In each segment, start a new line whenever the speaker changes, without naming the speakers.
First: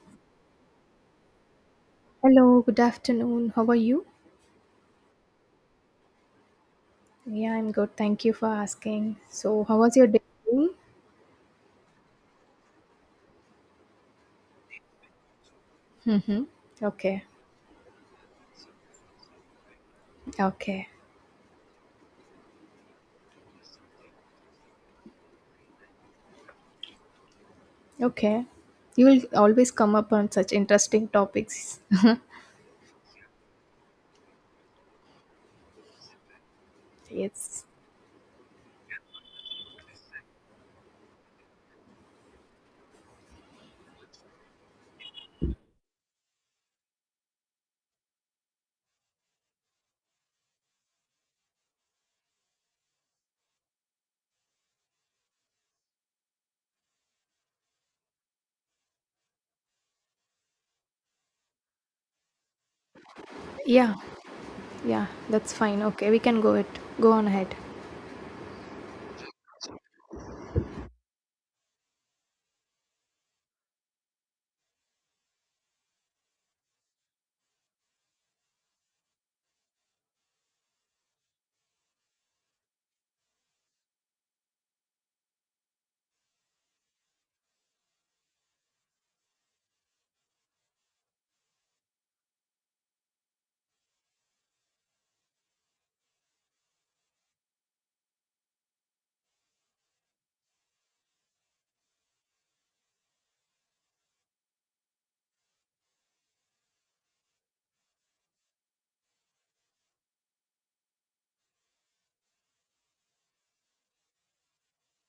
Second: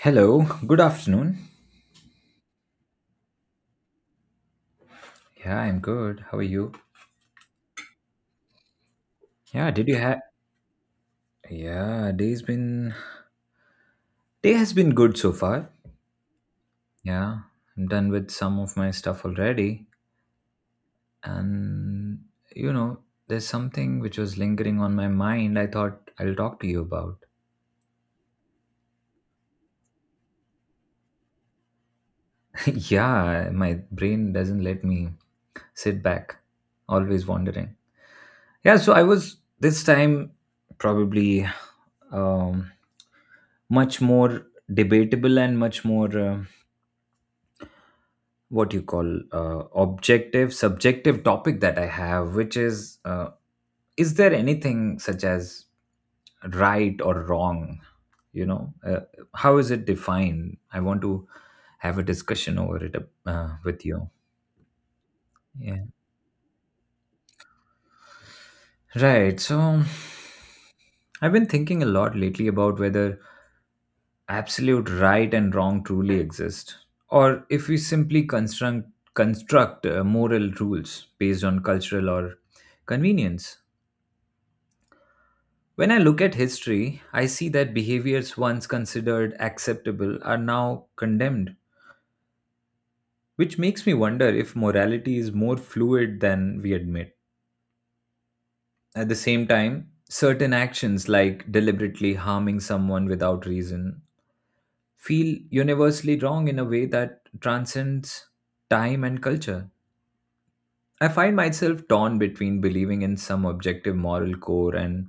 Hello, good afternoon.
Hello, good afternoon. How are you?
Yeah, I'm good. How are you?
Yeah, I'm good. Thank you for asking. So,
Yeah,
how
did
was
you
your day?
have
Going?
Yeah, day's been day has been good so far.
Mm-hmm. Okay,
Yeah, I'm done with some of my stuff already
okay,
and you know, there's something which was lingering on my mind. I thought I'll talk to you about.
okay. You will always come up on such interesting topics.
Yeah, my brain doesn't let me sit back, always
yes.
wandering. Yeah, so I was this time probably um much more debatable and much more what you call objective subjective topic that I have which is there anything such as right or wrong you know uh, how is it defined I want to have a discussion over it with
Yeah,
you
yeah, that's fine.
yeah
Okay, we can go it. Go on ahead.
right so I've been thinking a lot lately about whether absolute right and wrong truly exist or if we simply construct moral rules based on cultural or convenience. When I look at history, I see that behaviors once considered acceptable are now condemned, which makes me wonder if morality is more fluid than we admit. At the same time, certain actions like deliberately harming someone without reason feel universally wrong in a way that transcends time and culture. I find myself torn between believing in some objective moral core and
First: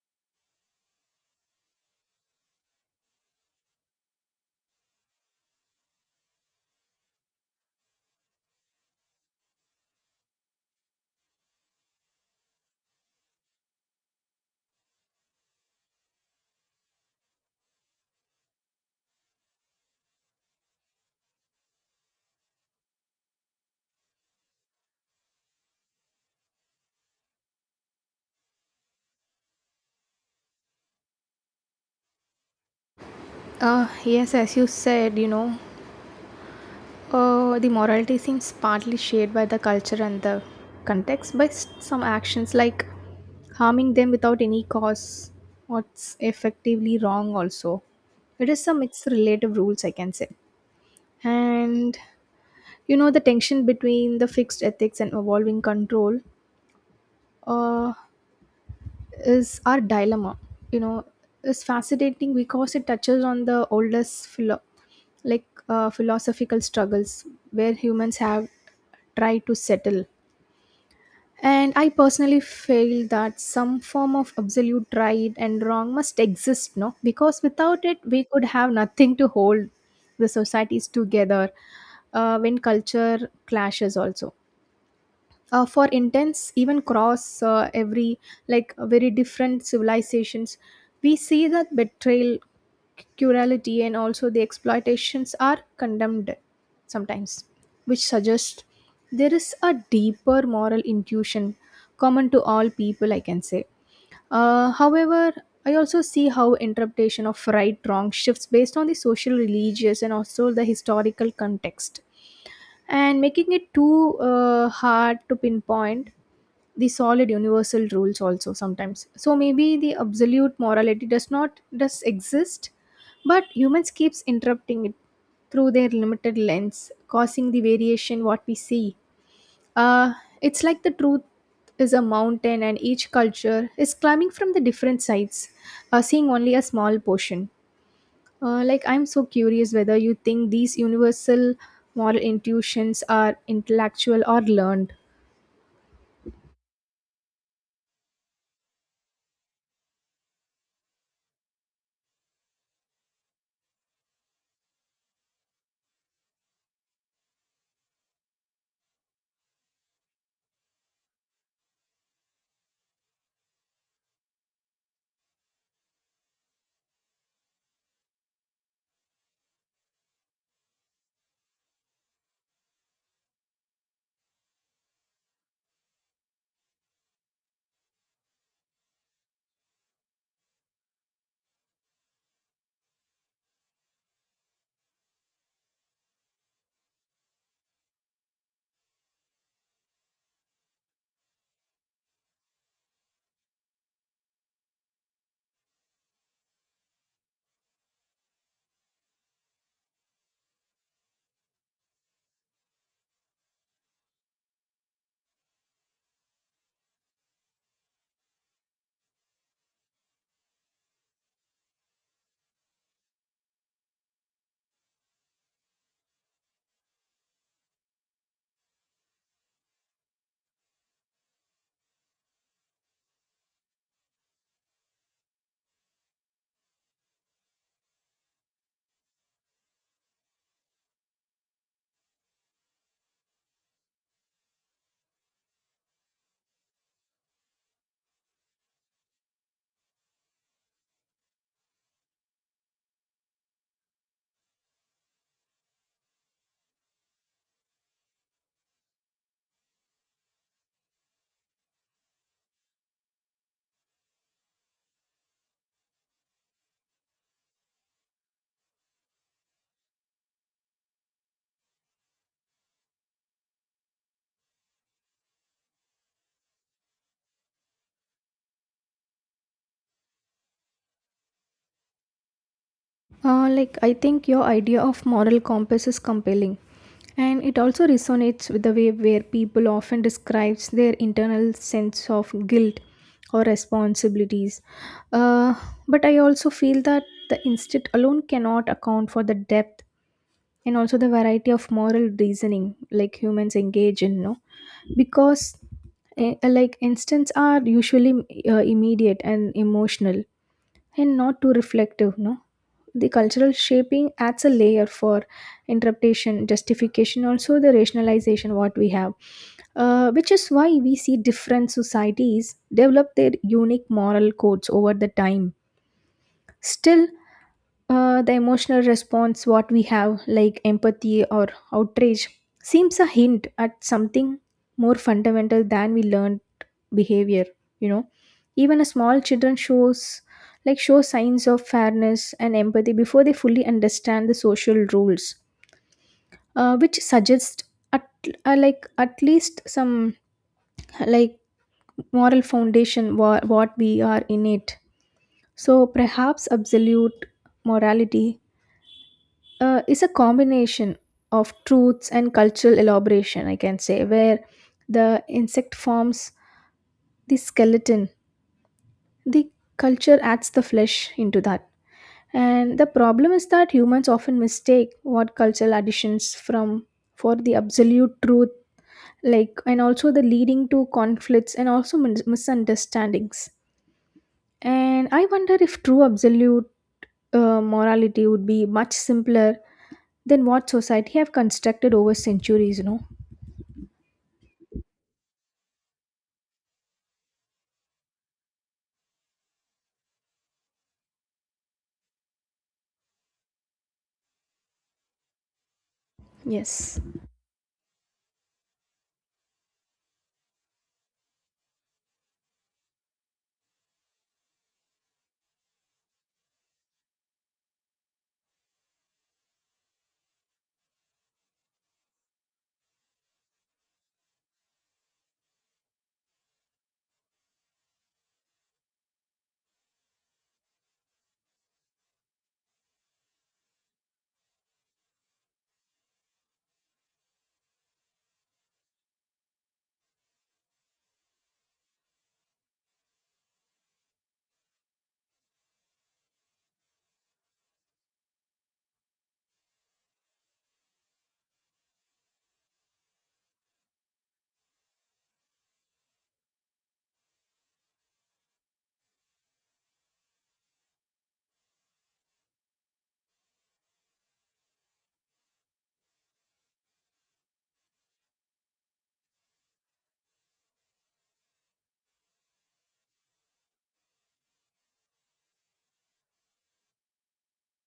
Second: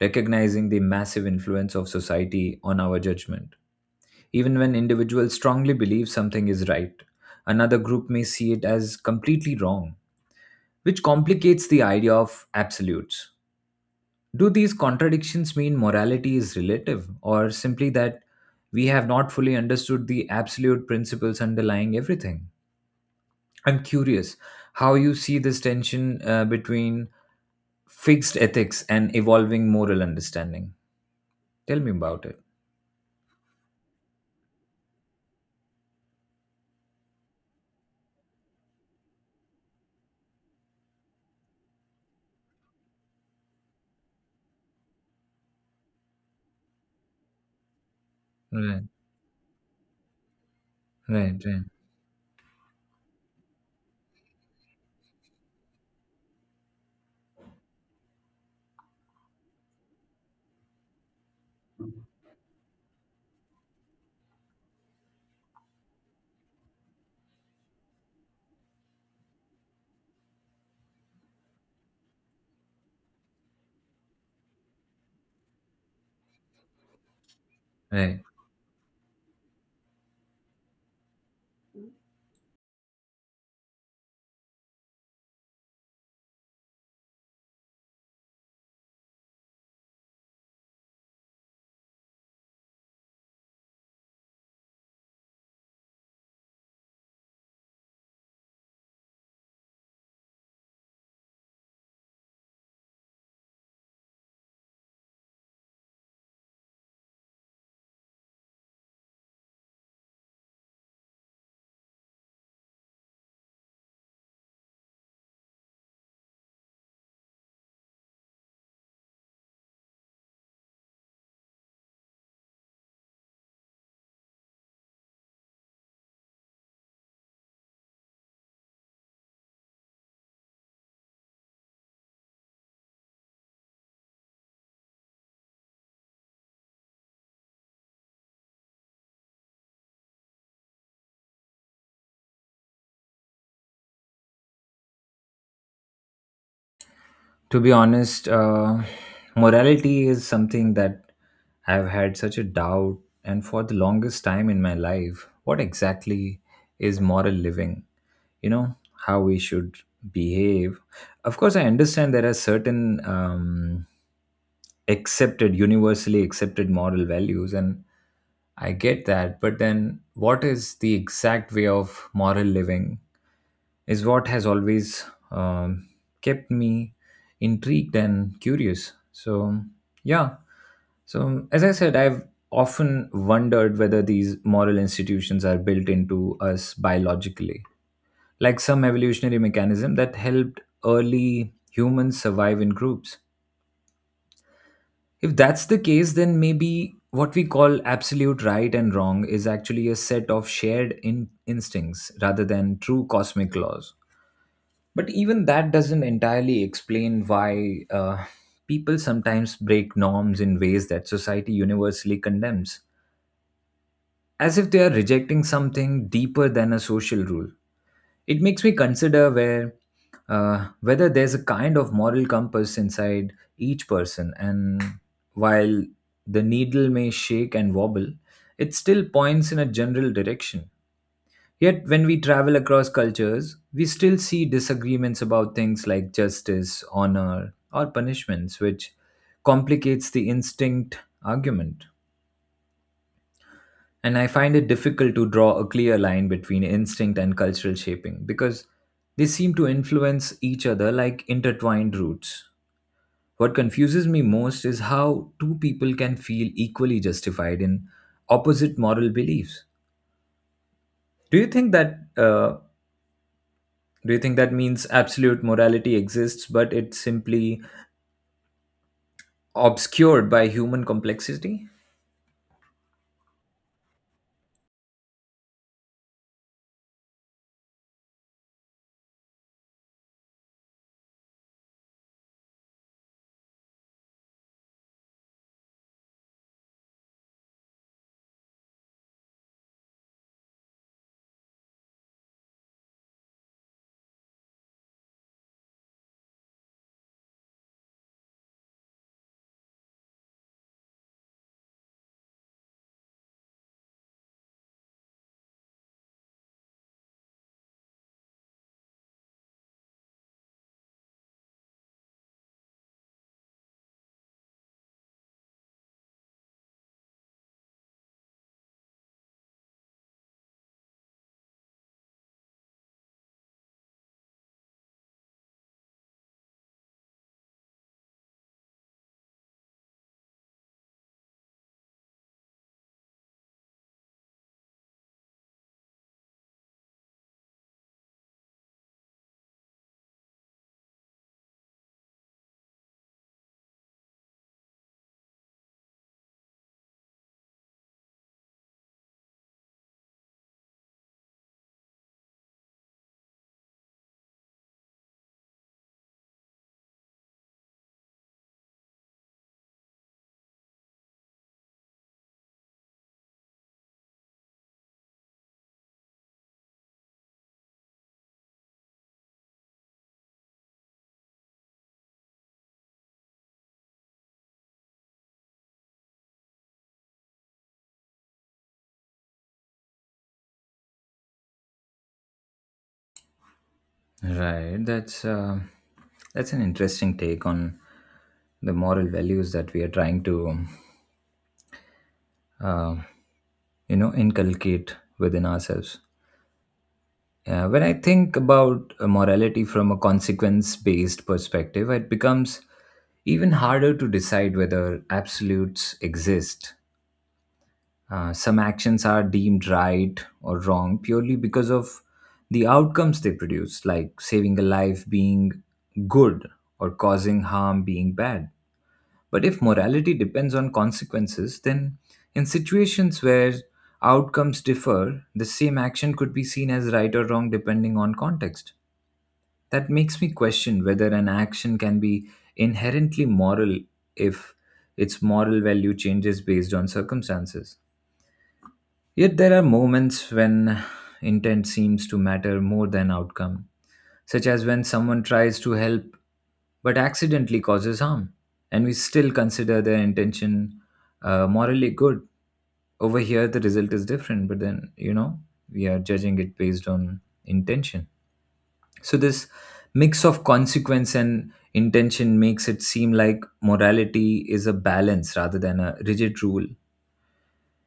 recognizing the massive influence of society on our judgment. Even when individuals strongly believe something is right, another group may see it as completely wrong, which complicates the idea of absolutes. Do these contradictions mean morality is relative, or simply that we have not fully understood the absolute principles underlying everything? I'm curious how you see this tension between fixed ethics and evolving moral understanding. Tell me about it.
Yes, as you said, you know, the morality seems partly shaped by the culture and the context, but some actions like harming them without any cause, what's effectively wrong, also. It is some
Right,
mixed relative rules, I can say.
right, right,
And you know, the tension between the fixed ethics and evolving control. Uh, is our dilemma, you know, is fascinating because it touches on the oldest like philosophical struggles where humans have tried to settle, and I personally feel that some form of absolute right and wrong must exist, no, because without it
right.
we could have nothing to hold the societies together. When culture clashes also, for intense, even cross every like very different civilizations, we see that betrayal, cruelty, and also the exploitations are condemned sometimes, which suggests there is a deeper moral intuition common to all people, I can say. However, I also see how interpretation of right wrong shifts based on the social, religious, and also the historical context, and making it too hard to pinpoint the solid universal rules also sometimes. So maybe the absolute morality does not does exist, but humans keeps interrupting it through their limited lens, causing the variation what we see. uh it's like the truth is a mountain and each culture is climbing from the different sides, seeing only a small portion. Like, I'm so curious whether you think these universal moral intuitions are intellectual or learned.
To be honest, morality is something that I've had such a doubt, and for the longest time in my life, what exactly is moral living? You know, how we should behave. Of course, I understand there are certain accepted, universally accepted moral values, and I get that, but then what is the exact way of moral living? Is what has always um, kept me intrigued and curious. So, yeah. So, as I said, I've often wondered whether these moral institutions are built into us biologically, like some evolutionary mechanism that helped early humans survive in groups. If that's the case, then maybe what we call absolute right and wrong is actually a set of shared instincts rather than true cosmic laws. But even that doesn't entirely explain why people sometimes break norms in ways that society universally condemns, as if they are rejecting something deeper than a social rule. It makes me consider where whether there's a kind of moral compass inside each person, and while the needle may shake and wobble, it still points in a general direction. Yet, when we travel across cultures, we still see disagreements about things like justice, honor, or punishments, which complicates the instinct argument. And I find it difficult to draw a clear line between instinct and cultural shaping because they seem to influence each other like intertwined roots. What confuses me most is how two people can feel equally justified in opposite moral beliefs. Do you think that uh, Do you think that means absolute morality exists, but it's simply obscured by human complexity?
I think your idea of moral compass is compelling, and it also resonates with the way where people often describes their internal sense of guilt or responsibilities. Uh, but I also feel that the instinct alone cannot account for the depth and also the variety of moral reasoning like humans engage in, no? Because like instincts are usually immediate and emotional and not too reflective, no. The cultural shaping adds a layer for interpretation, justification, also the rationalization what we have, which is why we see different societies develop their unique moral codes over the time. Still, the emotional response, what we have, like empathy or outrage, seems a hint at something more fundamental than we learned behavior. You know, even a small children shows show signs of fairness and empathy before they fully understand the social rules, which suggests at like at least some like moral foundation what we are innate. So perhaps absolute morality is a combination of truths and cultural elaboration, I can say, where the insect forms the skeleton, the culture adds the flesh into that. And the problem is that humans often mistake what cultural additions from for the absolute truth, like, and also the leading to conflicts and also misunderstandings. And I wonder if true absolute morality would be much simpler than what society have constructed over centuries. You know.
Right. That's that's an interesting take on the moral values that we are trying to, uh, inculcate within ourselves.
Yes.
Yeah, when I think about morality from a consequence-based perspective, it becomes even harder to decide whether absolutes exist. Some actions are deemed right or wrong purely because of the outcomes they produce, like saving a life being good or causing harm being bad. But if morality depends on consequences, then in situations where outcomes differ, the same action could be seen as right or wrong depending on context. That makes me question whether an action can be inherently moral if its moral value changes based on circumstances. Yet there are moments when intent seems to matter more than outcome, such as when someone tries to help but accidentally causes harm, and we still consider their intention morally good. Over here, the result is different, but then, you know, we are judging it based on intention. So, this mix of consequence and intention makes it seem like morality is a balance rather than a rigid rule.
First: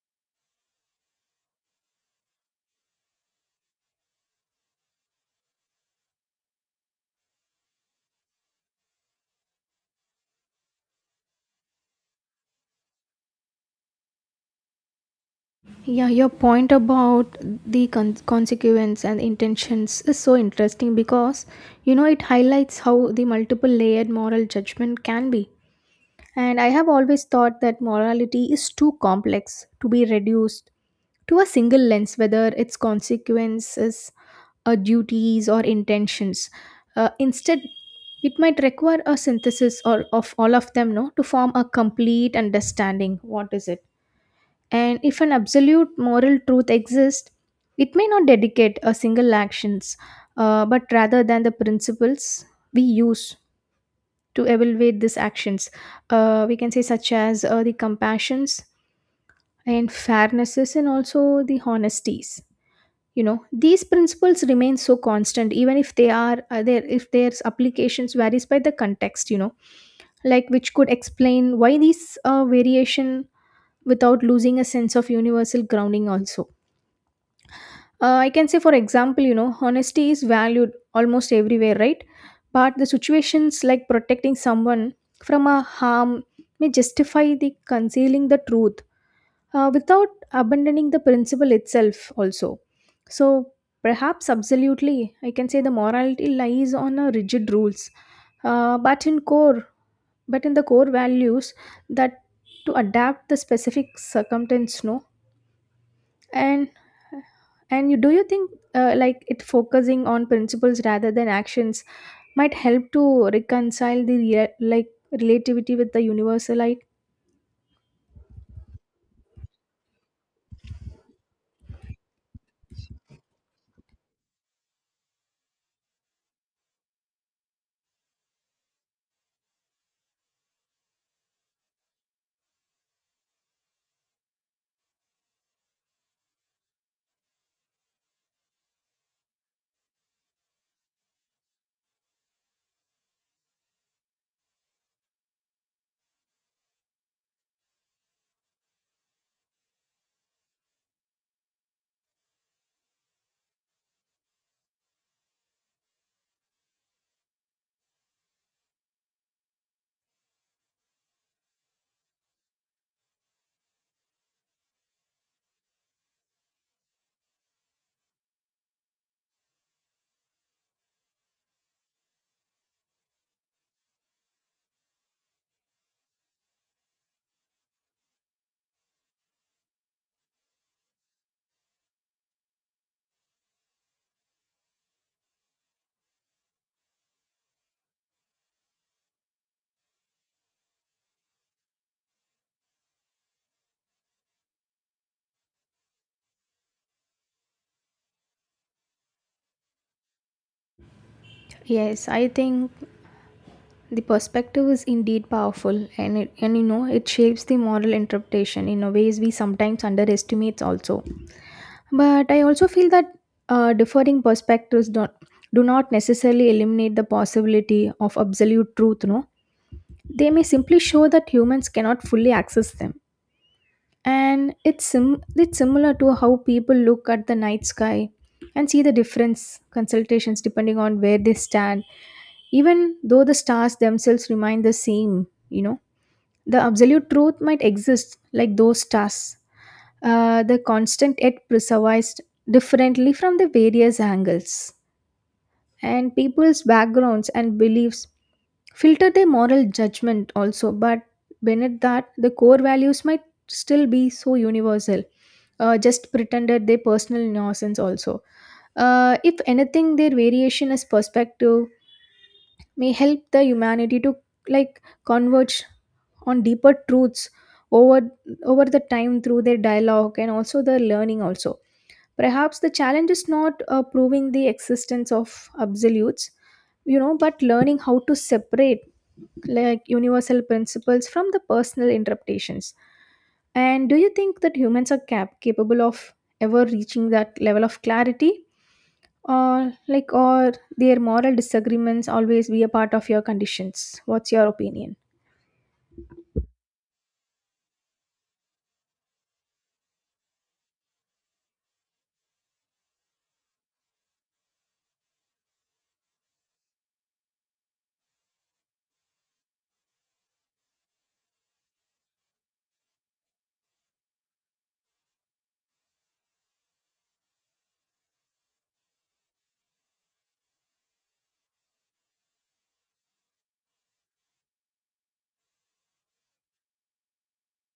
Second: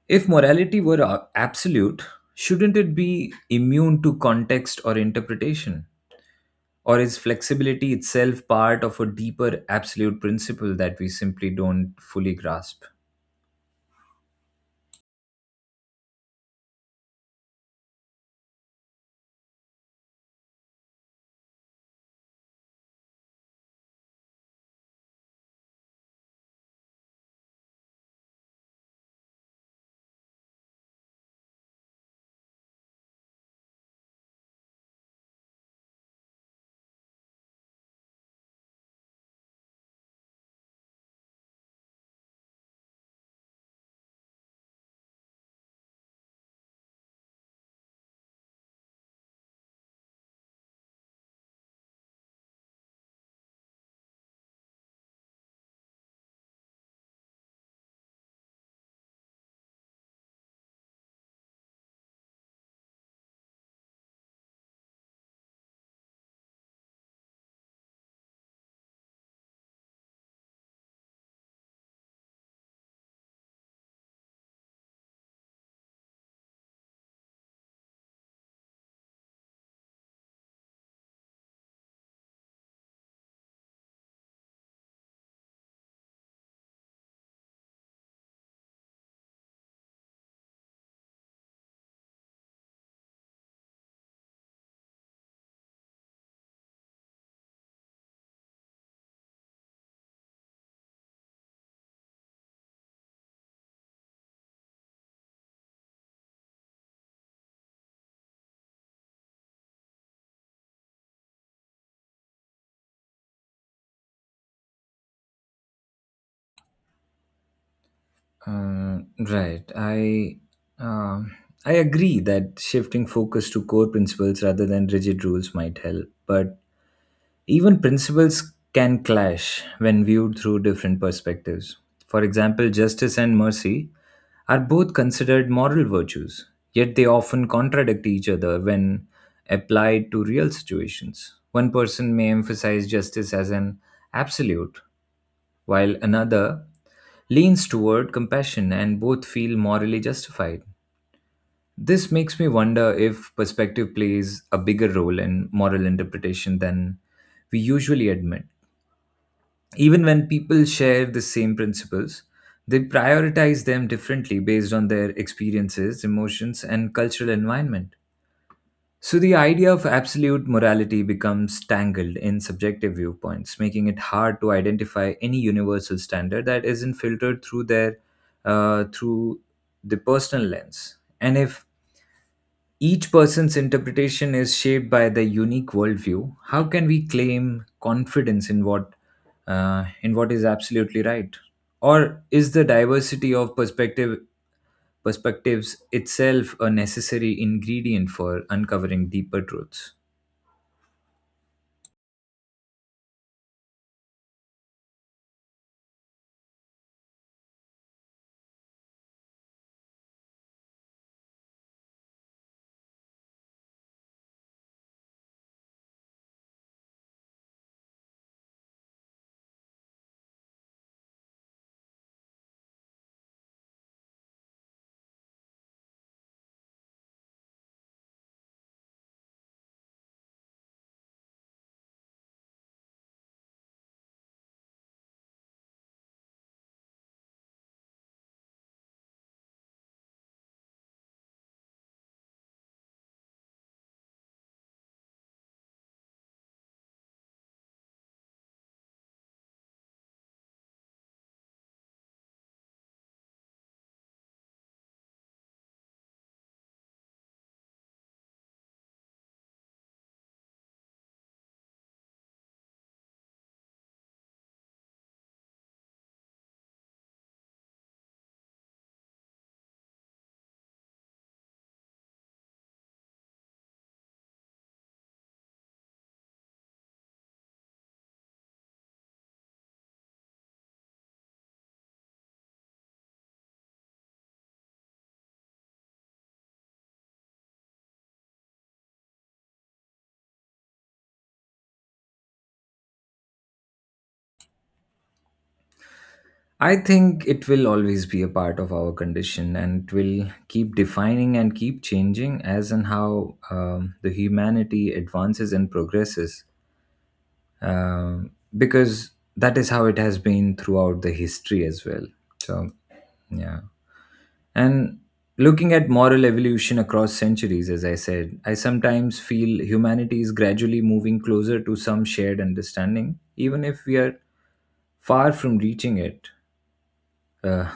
If morality were absolute, shouldn't it be immune to context or interpretation? Or is flexibility itself part of a deeper absolute principle that we simply don't fully grasp?
Yeah, your point about the consequence and intentions is so interesting because, you know, it highlights how the multiple layered moral judgment can be. And I have always thought that morality is too complex to be reduced to a single lens, whether its consequences are duties or intentions. Instead, it might require a synthesis or of all of them, no, to form a complete understanding. What is it? And if an absolute moral truth exists, it may not dedicate a single actions, but rather than the principles we use to evaluate these actions. We can say such as the compassions and fairnesses and also the honesties. You know, these principles remain so constant even if they are there, if their applications varies by the context, you know, like, which could explain why these variation without losing a sense of universal grounding also. I can say, for example, you know, honesty is valued almost everywhere, right? But the situations like protecting someone from a harm may justify the concealing the truth, without abandoning the principle itself, also. So, perhaps absolutely, I can say the morality lies on a rigid rules, uh, but in core, but in the core values that to adapt the specific circumstance, no. And and you, do you think, like, it focusing on principles rather than actions might help to reconcile the like relativity with the universalite?
Uh, right. Um, I agree that shifting focus to core principles rather than rigid rules might help, but even principles can clash when viewed through different perspectives. For example, justice and mercy are both considered moral virtues, yet they often contradict each other when applied to real situations. One person may emphasize justice as an absolute, while another leans toward compassion, and both feel morally justified. This makes me wonder if perspective plays a bigger role in moral interpretation than we usually admit. Even when people share the same principles, they prioritize them differently based on their experiences, emotions, and cultural environment. So, the idea of absolute morality becomes tangled in subjective viewpoints, making it hard to identify any universal standard that isn't filtered through their through the personal lens. And if each person's interpretation is shaped by their unique worldview. How can we claim confidence in what is absolutely right? Or is the diversity of perspectives itself a necessary ingredient for uncovering deeper truths?
Yes, I think the perspective is indeed powerful, and you know, it shapes the moral interpretation in a ways we sometimes underestimates also. But I also feel that differing perspectives don't do not necessarily eliminate the possibility of absolute truth, no. They may simply show that humans cannot fully access them. And it's similar to how people look at the night sky and see the difference consultations depending on where they stand, even though the stars themselves remain the same, you know. The absolute truth might exist like those stars, the constant yet preserved differently from the various angles, and people's backgrounds and beliefs filter their moral judgment also. But beneath that the core values might still be so universal, just pretended their personal innocence also. If anything, their variation as perspective may help the humanity to like converge on deeper truths over the time through their dialogue and also the learning also. Perhaps the challenge is not proving the existence of absolutes, you know, but learning how to separate like universal principles from the personal interpretations. And do you think that humans are capable of ever reaching that level of clarity? Or like, or their moral disagreements always be a part of your conditions? What's your opinion?
I think it will always be a part of our condition and it will keep defining and keep changing as and how the humanity advances and progresses, um, because that is how it has been throughout the history as well. So, yeah. And looking at moral evolution across centuries, as I said, I sometimes feel humanity is gradually moving closer to some shared understanding, even if we are far from reaching it. Uh,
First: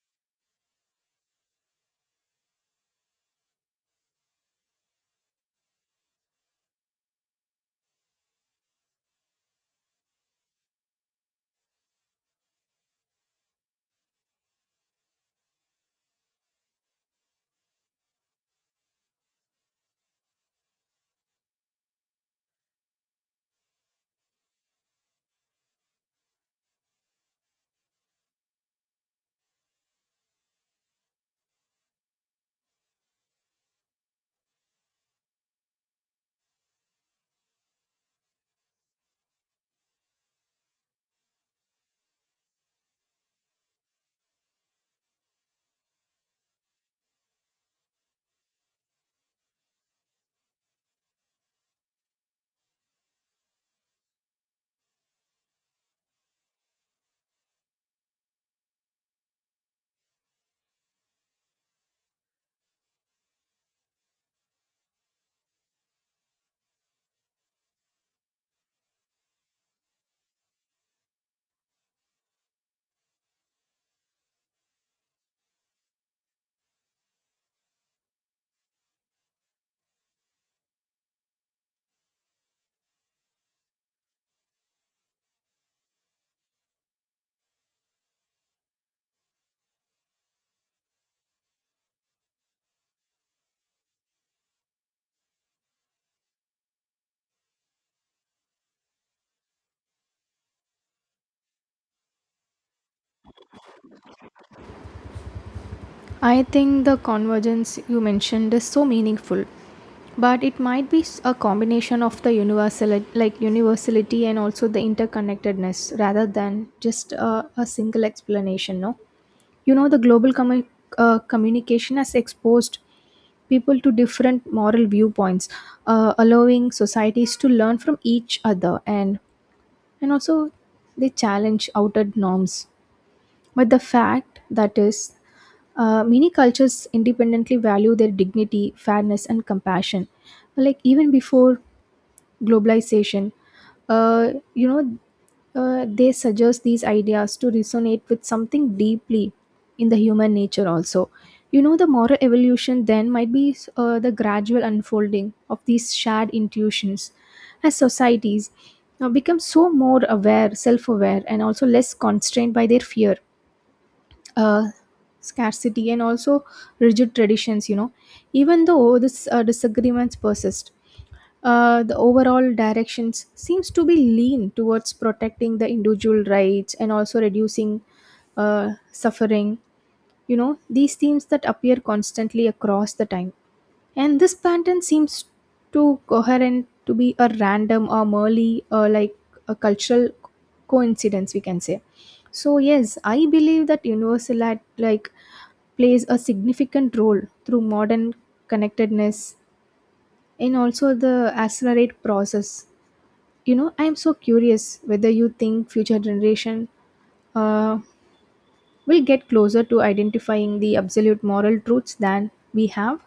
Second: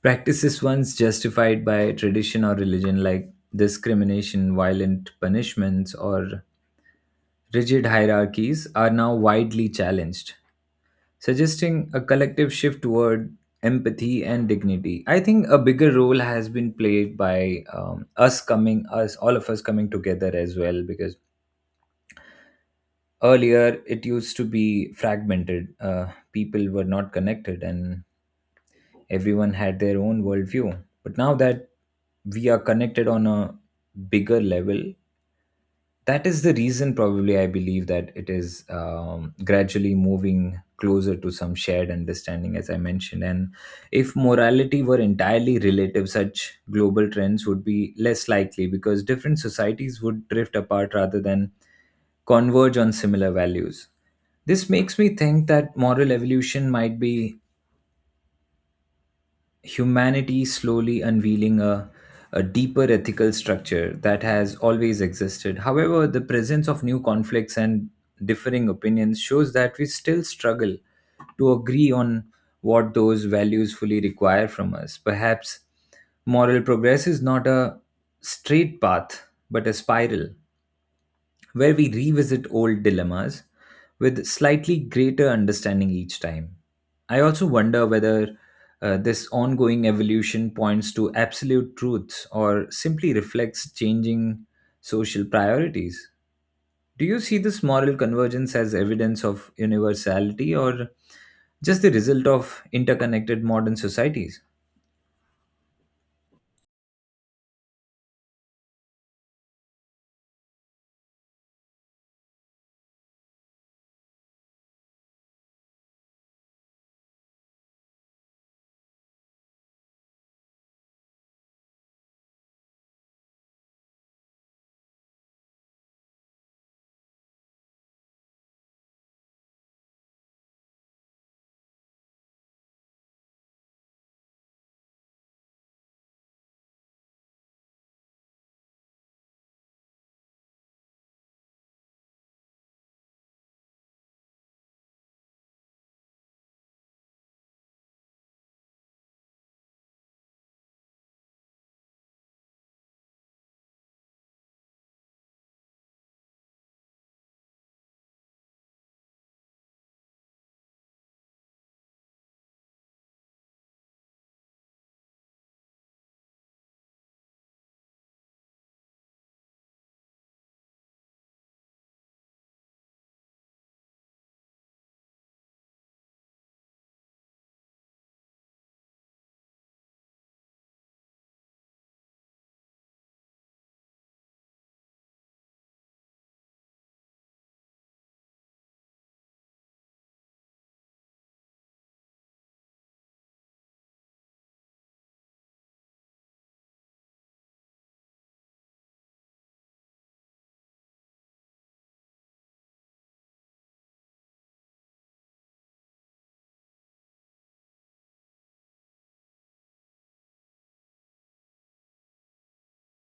Practices once justified by tradition or religion, like discrimination, violent punishments, or rigid hierarchies, are now widely challenged, suggesting a collective shift toward empathy and dignity. I think a bigger role has been played by us all of us coming together as well, because earlier it used to be fragmented. People were not connected, and everyone had their own worldview. But now that we are connected on a bigger level, that is the reason probably I believe that it is gradually moving closer to some shared understanding as I mentioned. And if morality were entirely relative, such global trends would be less likely because different societies would drift apart rather than converge on similar values. This makes me think that moral evolution might be humanity slowly unveiling a deeper ethical structure that has always existed. However, the presence of new conflicts and differing opinions shows that we still struggle to agree on what those values fully require from us. Perhaps moral progress is not a straight path, but a spiral where we revisit old dilemmas with slightly greater understanding each time. I also wonder whether this ongoing evolution points to absolute truths or simply reflects changing social priorities. Do you see this moral convergence as evidence of universality or just the result of interconnected modern societies?
I think the convergence you mentioned is so meaningful, but it might be a combination of the universal, like universality and also the interconnectedness rather than just a single explanation. No, you know, the global communication has exposed people to different moral viewpoints, allowing societies to learn from each other, and also they challenge outer norms. But the fact that is, many cultures independently value their dignity, fairness, and compassion. Like even before globalization, uh, you know, they suggest these ideas to resonate with something deeply in the human nature. Also, you know, the moral evolution then might be the gradual unfolding of these shared intuitions as societies now become so more aware, self-aware, and also less constrained by their fear, uh, scarcity, and also rigid traditions, you know. Even though this disagreements persist, the overall directions seems to be lean towards protecting the individual rights and also reducing suffering. You know, these themes that appear constantly across the time, and this pattern seems too coherent to be a random or merely like a cultural coincidence, we can say. So yes, I believe that universal, like, plays a significant role through modern connectedness and also the accelerate process. You know, I am so curious whether you think future generation uh, will get closer to identifying the absolute moral truths than we have.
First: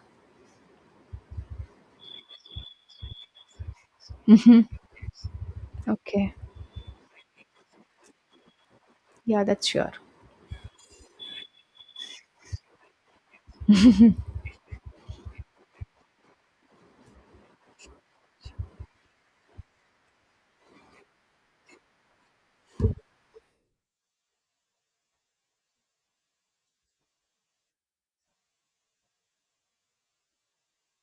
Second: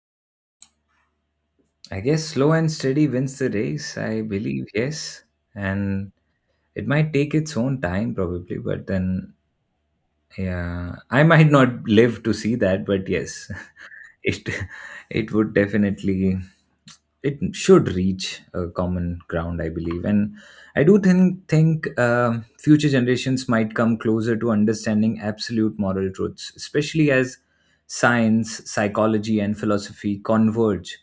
I guess slow and steady wins the race. I believe, yes. And
Okay,
it might take its own time, probably, but then
yeah, that's sure.
yeah, I might not live to see that, but yes, it it would definitely, it should reach a common ground, I believe, and I do think future generations might come closer to understanding absolute moral truths, especially as science, psychology, and philosophy converge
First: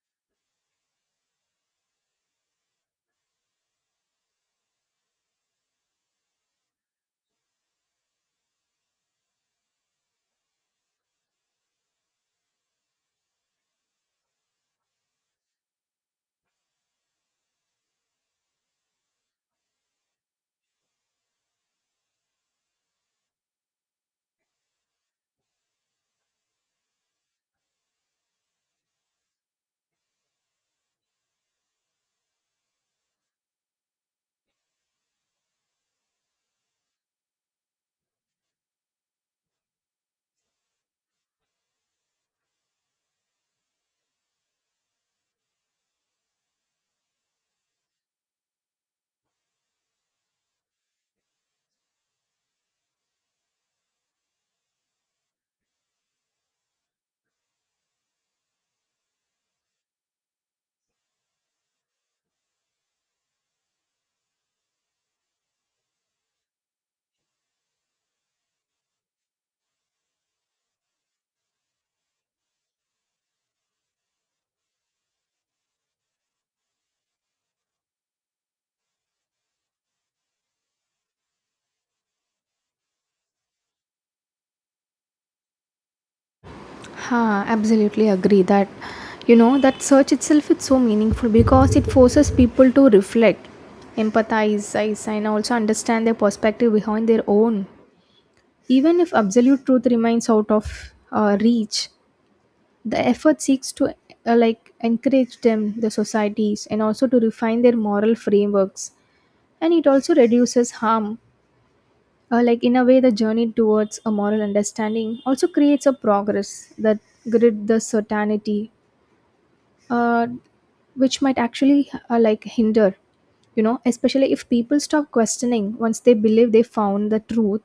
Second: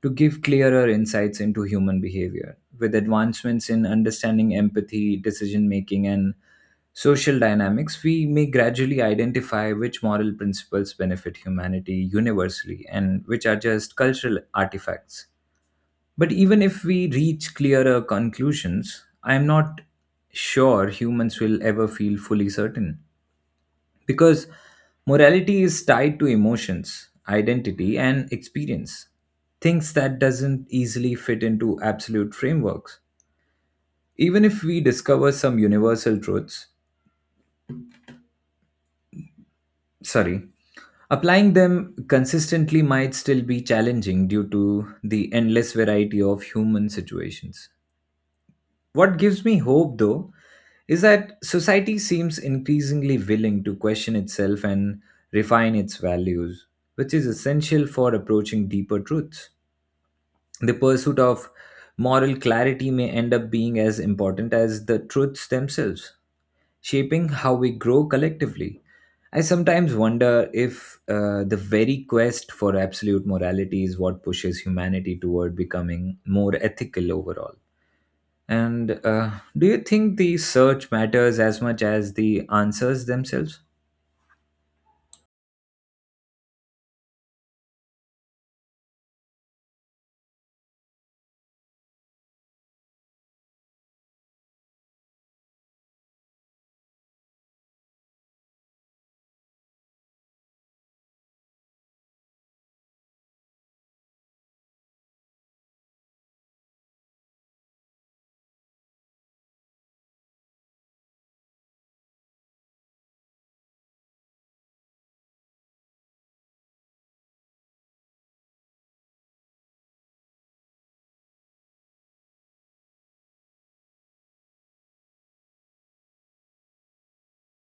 to give clearer insights into human behavior. With advancements in understanding empathy, decision making, and social dynamics, we may gradually identify which moral principles benefit humanity universally and which are just cultural artifacts. But even if we reach clearer conclusions, I am not sure humans will ever feel fully certain because morality is tied to emotions, identity, and experience. Things that doesn't easily fit into absolute frameworks. Even if we discover some universal truths, sorry, applying them consistently might still be challenging due to the endless variety of human situations. What gives me hope though is that society seems increasingly willing to question itself and refine its values, which is essential for approaching deeper truths. The pursuit of moral clarity may end up being as important as the truths themselves, shaping how we grow collectively. I sometimes wonder if the very quest for absolute morality is what pushes humanity toward becoming more ethical overall. And do you think the search matters as much as the answers themselves?
Ha, absolutely agree that, you know, that search itself is so meaningful because it forces people to reflect, empathize, size, and also understand their perspective behind their own. Even if absolute truth remains out of reach, the effort seeks to encourage them, the societies, and also to refine their moral frameworks, and it also reduces harm. In a way, the journey towards a moral understanding also creates a progress that grid the certainty, uh, which might actually hinder, especially if people stop questioning once they believe they found the truth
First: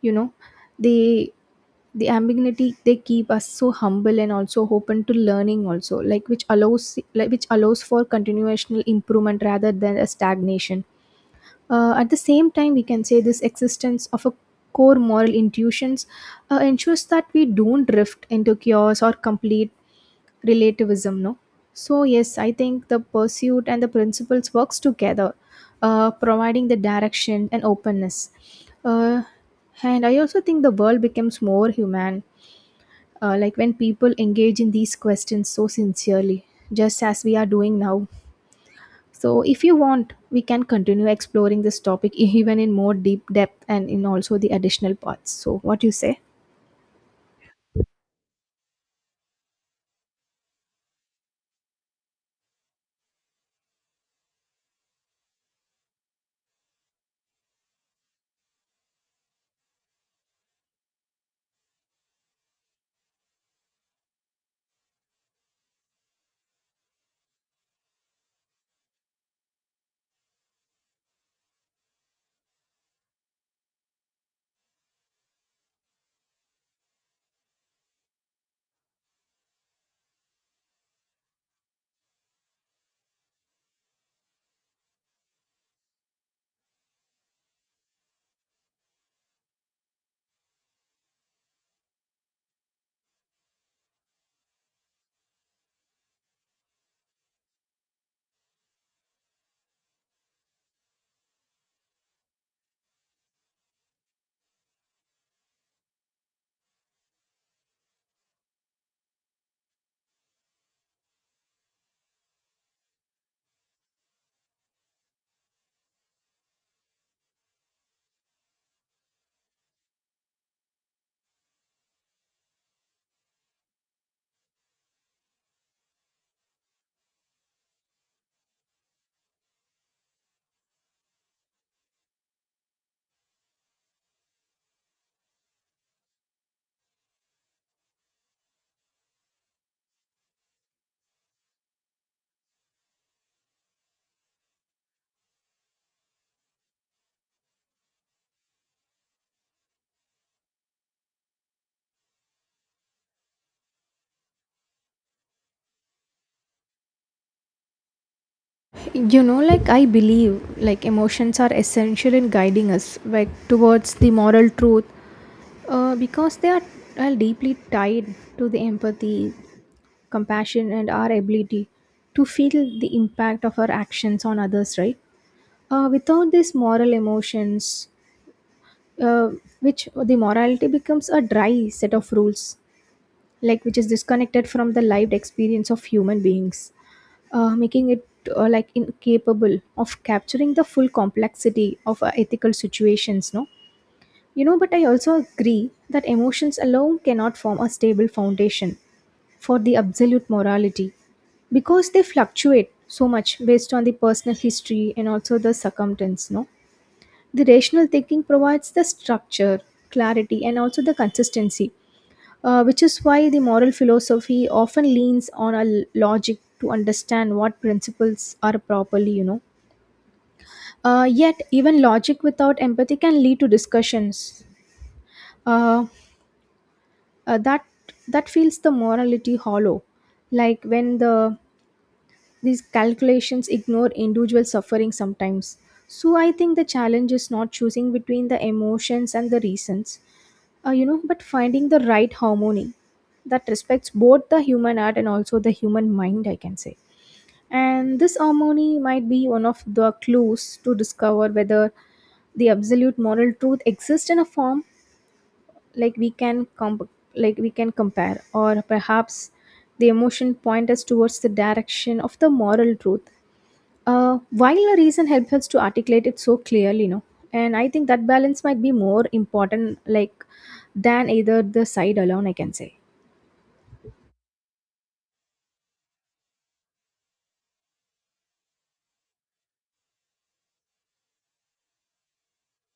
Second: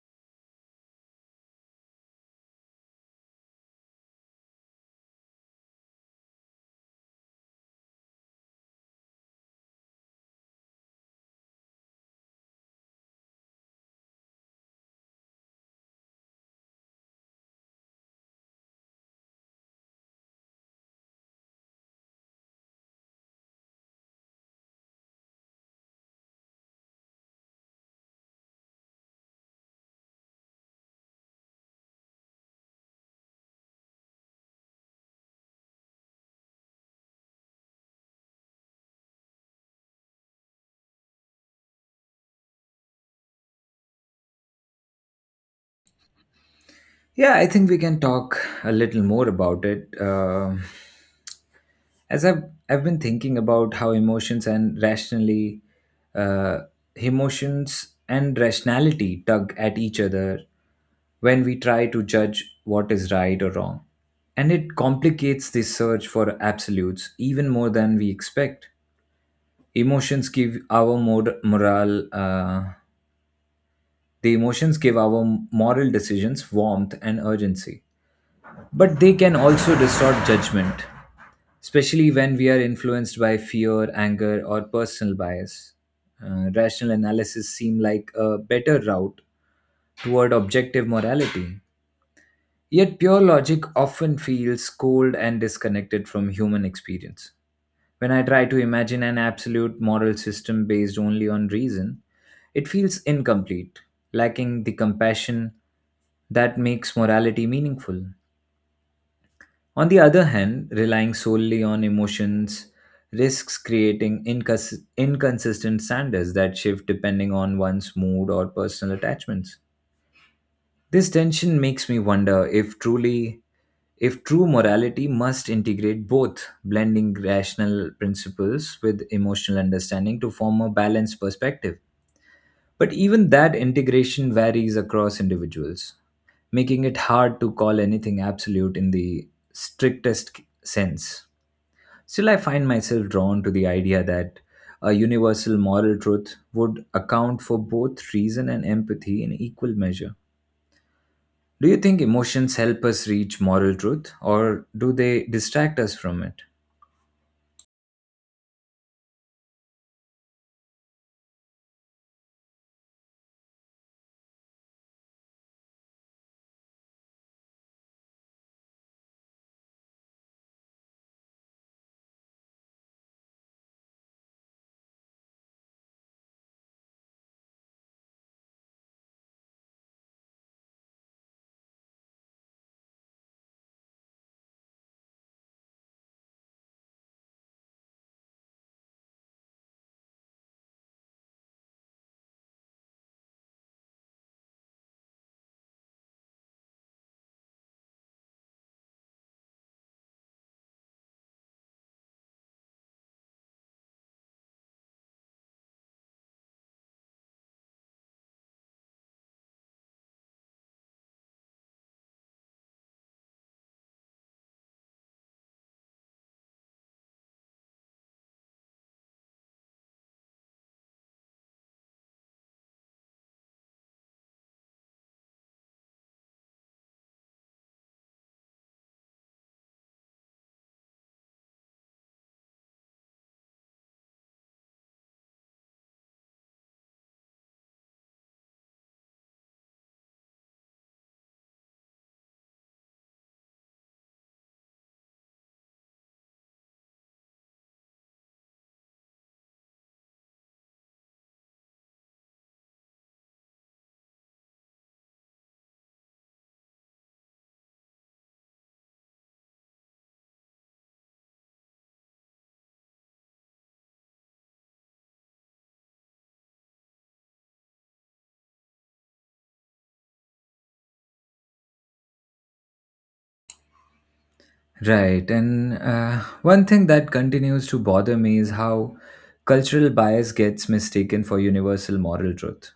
you know they the ambiguity, they keep us so humble and also open to learning also, like which allows which allows for continuational improvement rather than a stagnation. At the same time, we can say this existence of a core moral intuitions ensures that we don't drift into chaos or complete relativism, no. So yes, I think the pursuit and the principles works together, providing the direction and openness. uh, and I also think the world becomes more human when people engage in these questions so sincerely, just as we are doing now. So if you want, we can continue exploring this topic even in more deep depth and in also the additional parts. So what do you say?
Yeah, I think we can talk a little more about it. Um, as I've been thinking about how uh, emotions and rationality tug at each other when we try to judge what is right or wrong. And it complicates this search for absolutes even more than we expect. Emotions give our mor- moral, the emotions give our moral decisions warmth and urgency, but they can also distort judgment, especially when we are influenced by fear, anger, or personal bias. Rational analysis seem like a better route toward objective morality. Yet pure logic often feels cold and disconnected from human experience. When I try to imagine an absolute moral system based only on reason, it feels incomplete, lacking the compassion that makes morality meaningful. On the other hand, relying solely on emotions risks creating inconsistent standards that shift depending on one's mood or personal attachments. This tension makes me wonder if true morality must integrate both, blending rational principles with emotional understanding to form a balanced perspective. But even that integration varies across individuals, making it hard to call anything absolute in the strictest sense. Still, I find myself drawn to the idea that a universal moral truth would account for both reason and empathy in equal measure. Do you think emotions help us reach moral truth or do they distract us from it?
I believe, like, emotions are essential in guiding us, like, towards the moral truth, because they are deeply tied to the empathy, compassion, and our ability to feel the impact of our actions on others, right? Without these moral emotions, uh, which the morality becomes a dry set of rules, like which is disconnected from the lived experience of human beings, making it incapable of capturing the full complexity of ethical situations, no. You know, but I also agree that emotions alone cannot form a stable foundation for the absolute morality, because they fluctuate so much based on the personal history and also the circumstance, no. The rational thinking provides the structure, clarity, and also the consistency, which is why the moral philosophy often leans on a logic to understand what principles are properly, you know. Yet even logic without empathy can lead to discussions, uh, uh, that that feels the morality hollow, like when the these calculations ignore individual suffering sometimes. So I think the challenge is not choosing between the emotions and the reasons, you know, but finding the right harmony that respects both the human art and also the human mind, I can say. And this harmony might be one of the clues to discover whether the absolute moral truth exists in a form, like like we can compare, or perhaps the emotion point us towards the direction of the moral truth, while a reason helps us to articulate it so clearly, no, and I think that balance might be more important, like, than either the side alone, I can say.
Right, and one thing that continues to bother me is how cultural bias gets mistaken for universal moral truth,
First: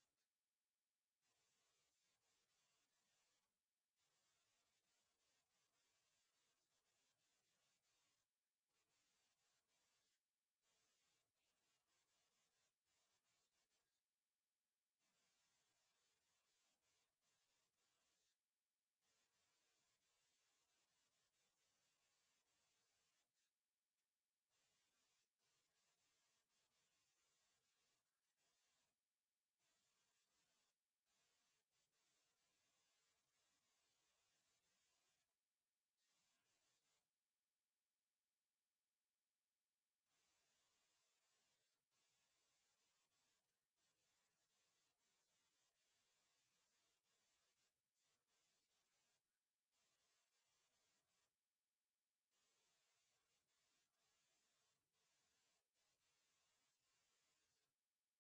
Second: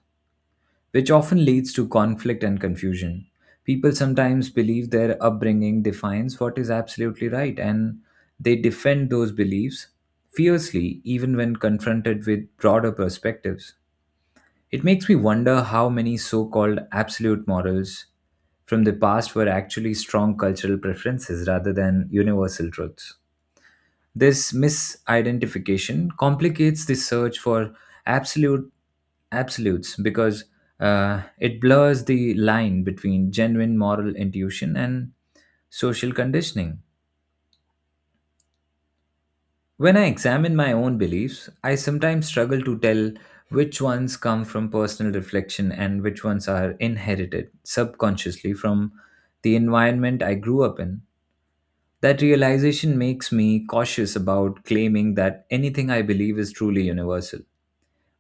which often leads to conflict and confusion. People sometimes believe their upbringing defines what is absolutely right, and they defend those beliefs fiercely even when confronted with broader perspectives. It makes me wonder how many so called absolute morals from the past were actually strong cultural preferences rather than universal truths. This misidentification complicates the search for absolute absolutes because it blurs the line between genuine moral intuition and social conditioning. When I examine my own beliefs, I sometimes struggle to tell which ones come from personal reflection and which ones are inherited subconsciously from the environment I grew up in. That realization makes me cautious about claiming that anything I believe is truly universal.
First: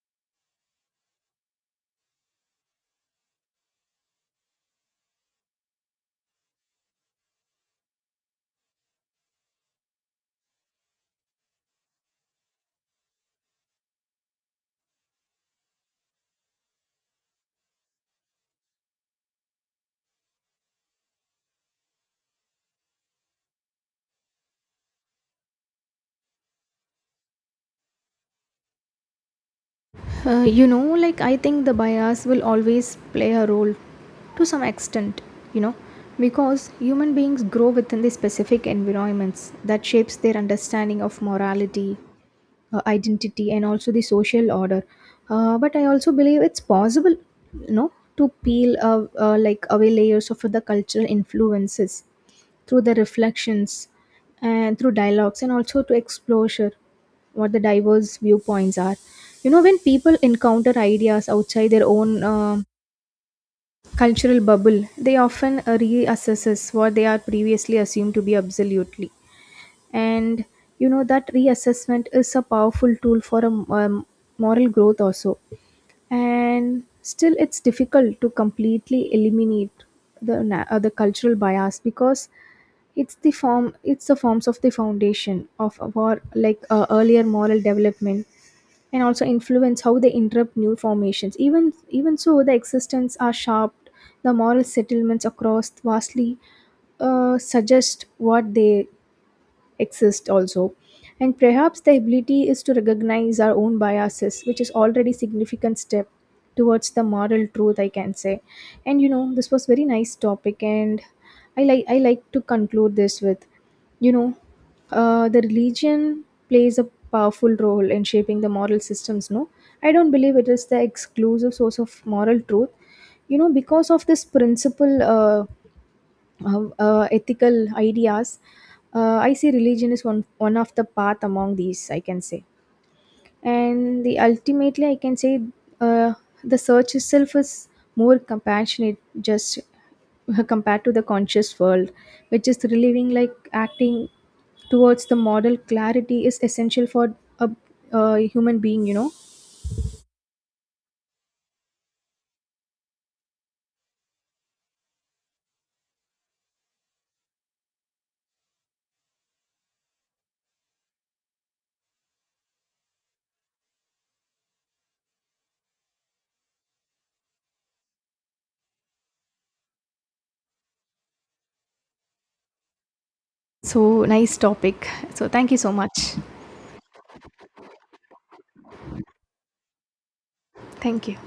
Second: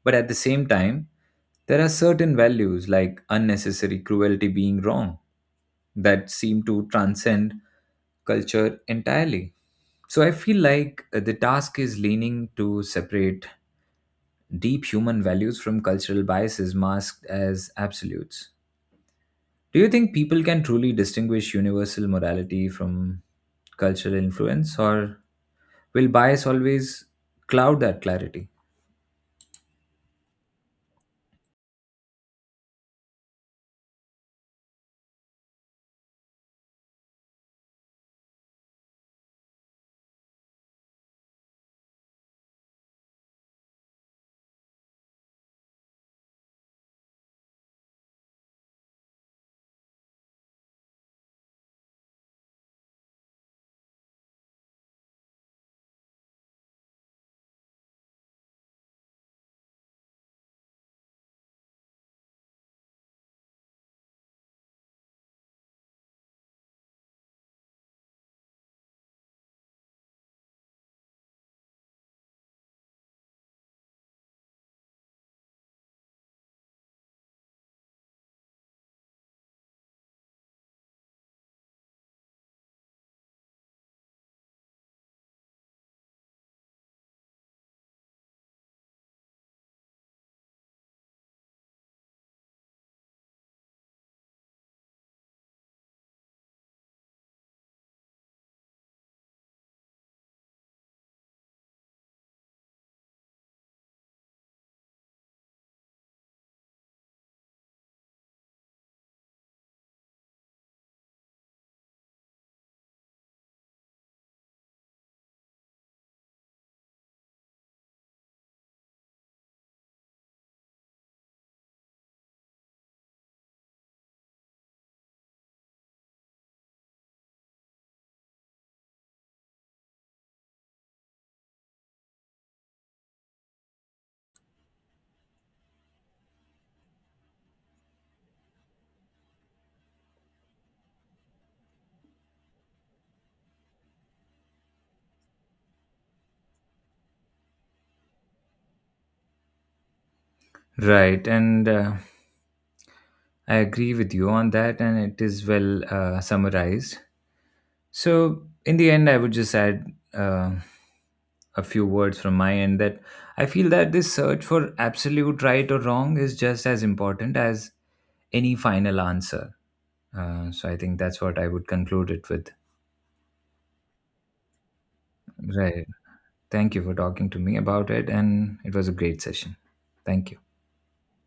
But at the same time, there are certain values, like unnecessary cruelty being wrong, that seem to transcend culture entirely. So I feel like the task is leaning to separate deep human values from cultural biases masked as absolutes. Do you think people can truly distinguish universal morality from cultural influence, or will bias always cloud that clarity?
You know, like, I think the bias will always play a role to some extent, you know, because human beings grow within the specific environments that shapes their understanding of morality, identity, and also the social order. But I also believe it's possible, you know, to peel away layers of the cultural influences through the reflections and through dialogues and also to exposure what the diverse viewpoints are. You know, when people encounter ideas outside their own cultural bubble, they often reassesses what they are previously assumed to be absolutely. And you know, that reassessment is a powerful tool for a moral growth also. And still it's difficult to completely eliminate the cultural bias, because it's the forms of the foundation of our, like, earlier moral development, and also influence how they interrupt new formations. Even so, the existence are sharp, the moral settlements across vastly suggest what they exist also. And perhaps the ability is to recognize our own biases, which is already significant step towards the moral truth, I can say. And you know, this was very nice topic, and I like to conclude this with, you know, the religion plays a powerful role in shaping the moral systems, no. I don't believe it is the exclusive source of moral truth, you know, because of this principle, ethical ideas. I see religion is one of the path among these, I can say. And the ultimately I can say, uh, the search itself is more compassionate, just compared to the conscious world, which is relieving. Like acting towards the model clarity is essential for a human being, you know.
Right, and I agree with you on that, and it is well summarized. So, in the end, I would just add uh, a few words from my end that I feel that this search for absolute right or wrong is just as important as any final answer. So, I think that's what I would conclude it with.
So nice topic. So thank you so
Right.
much.
Thank you for talking to me about it, and it was a great session. Thank you.
Thank you.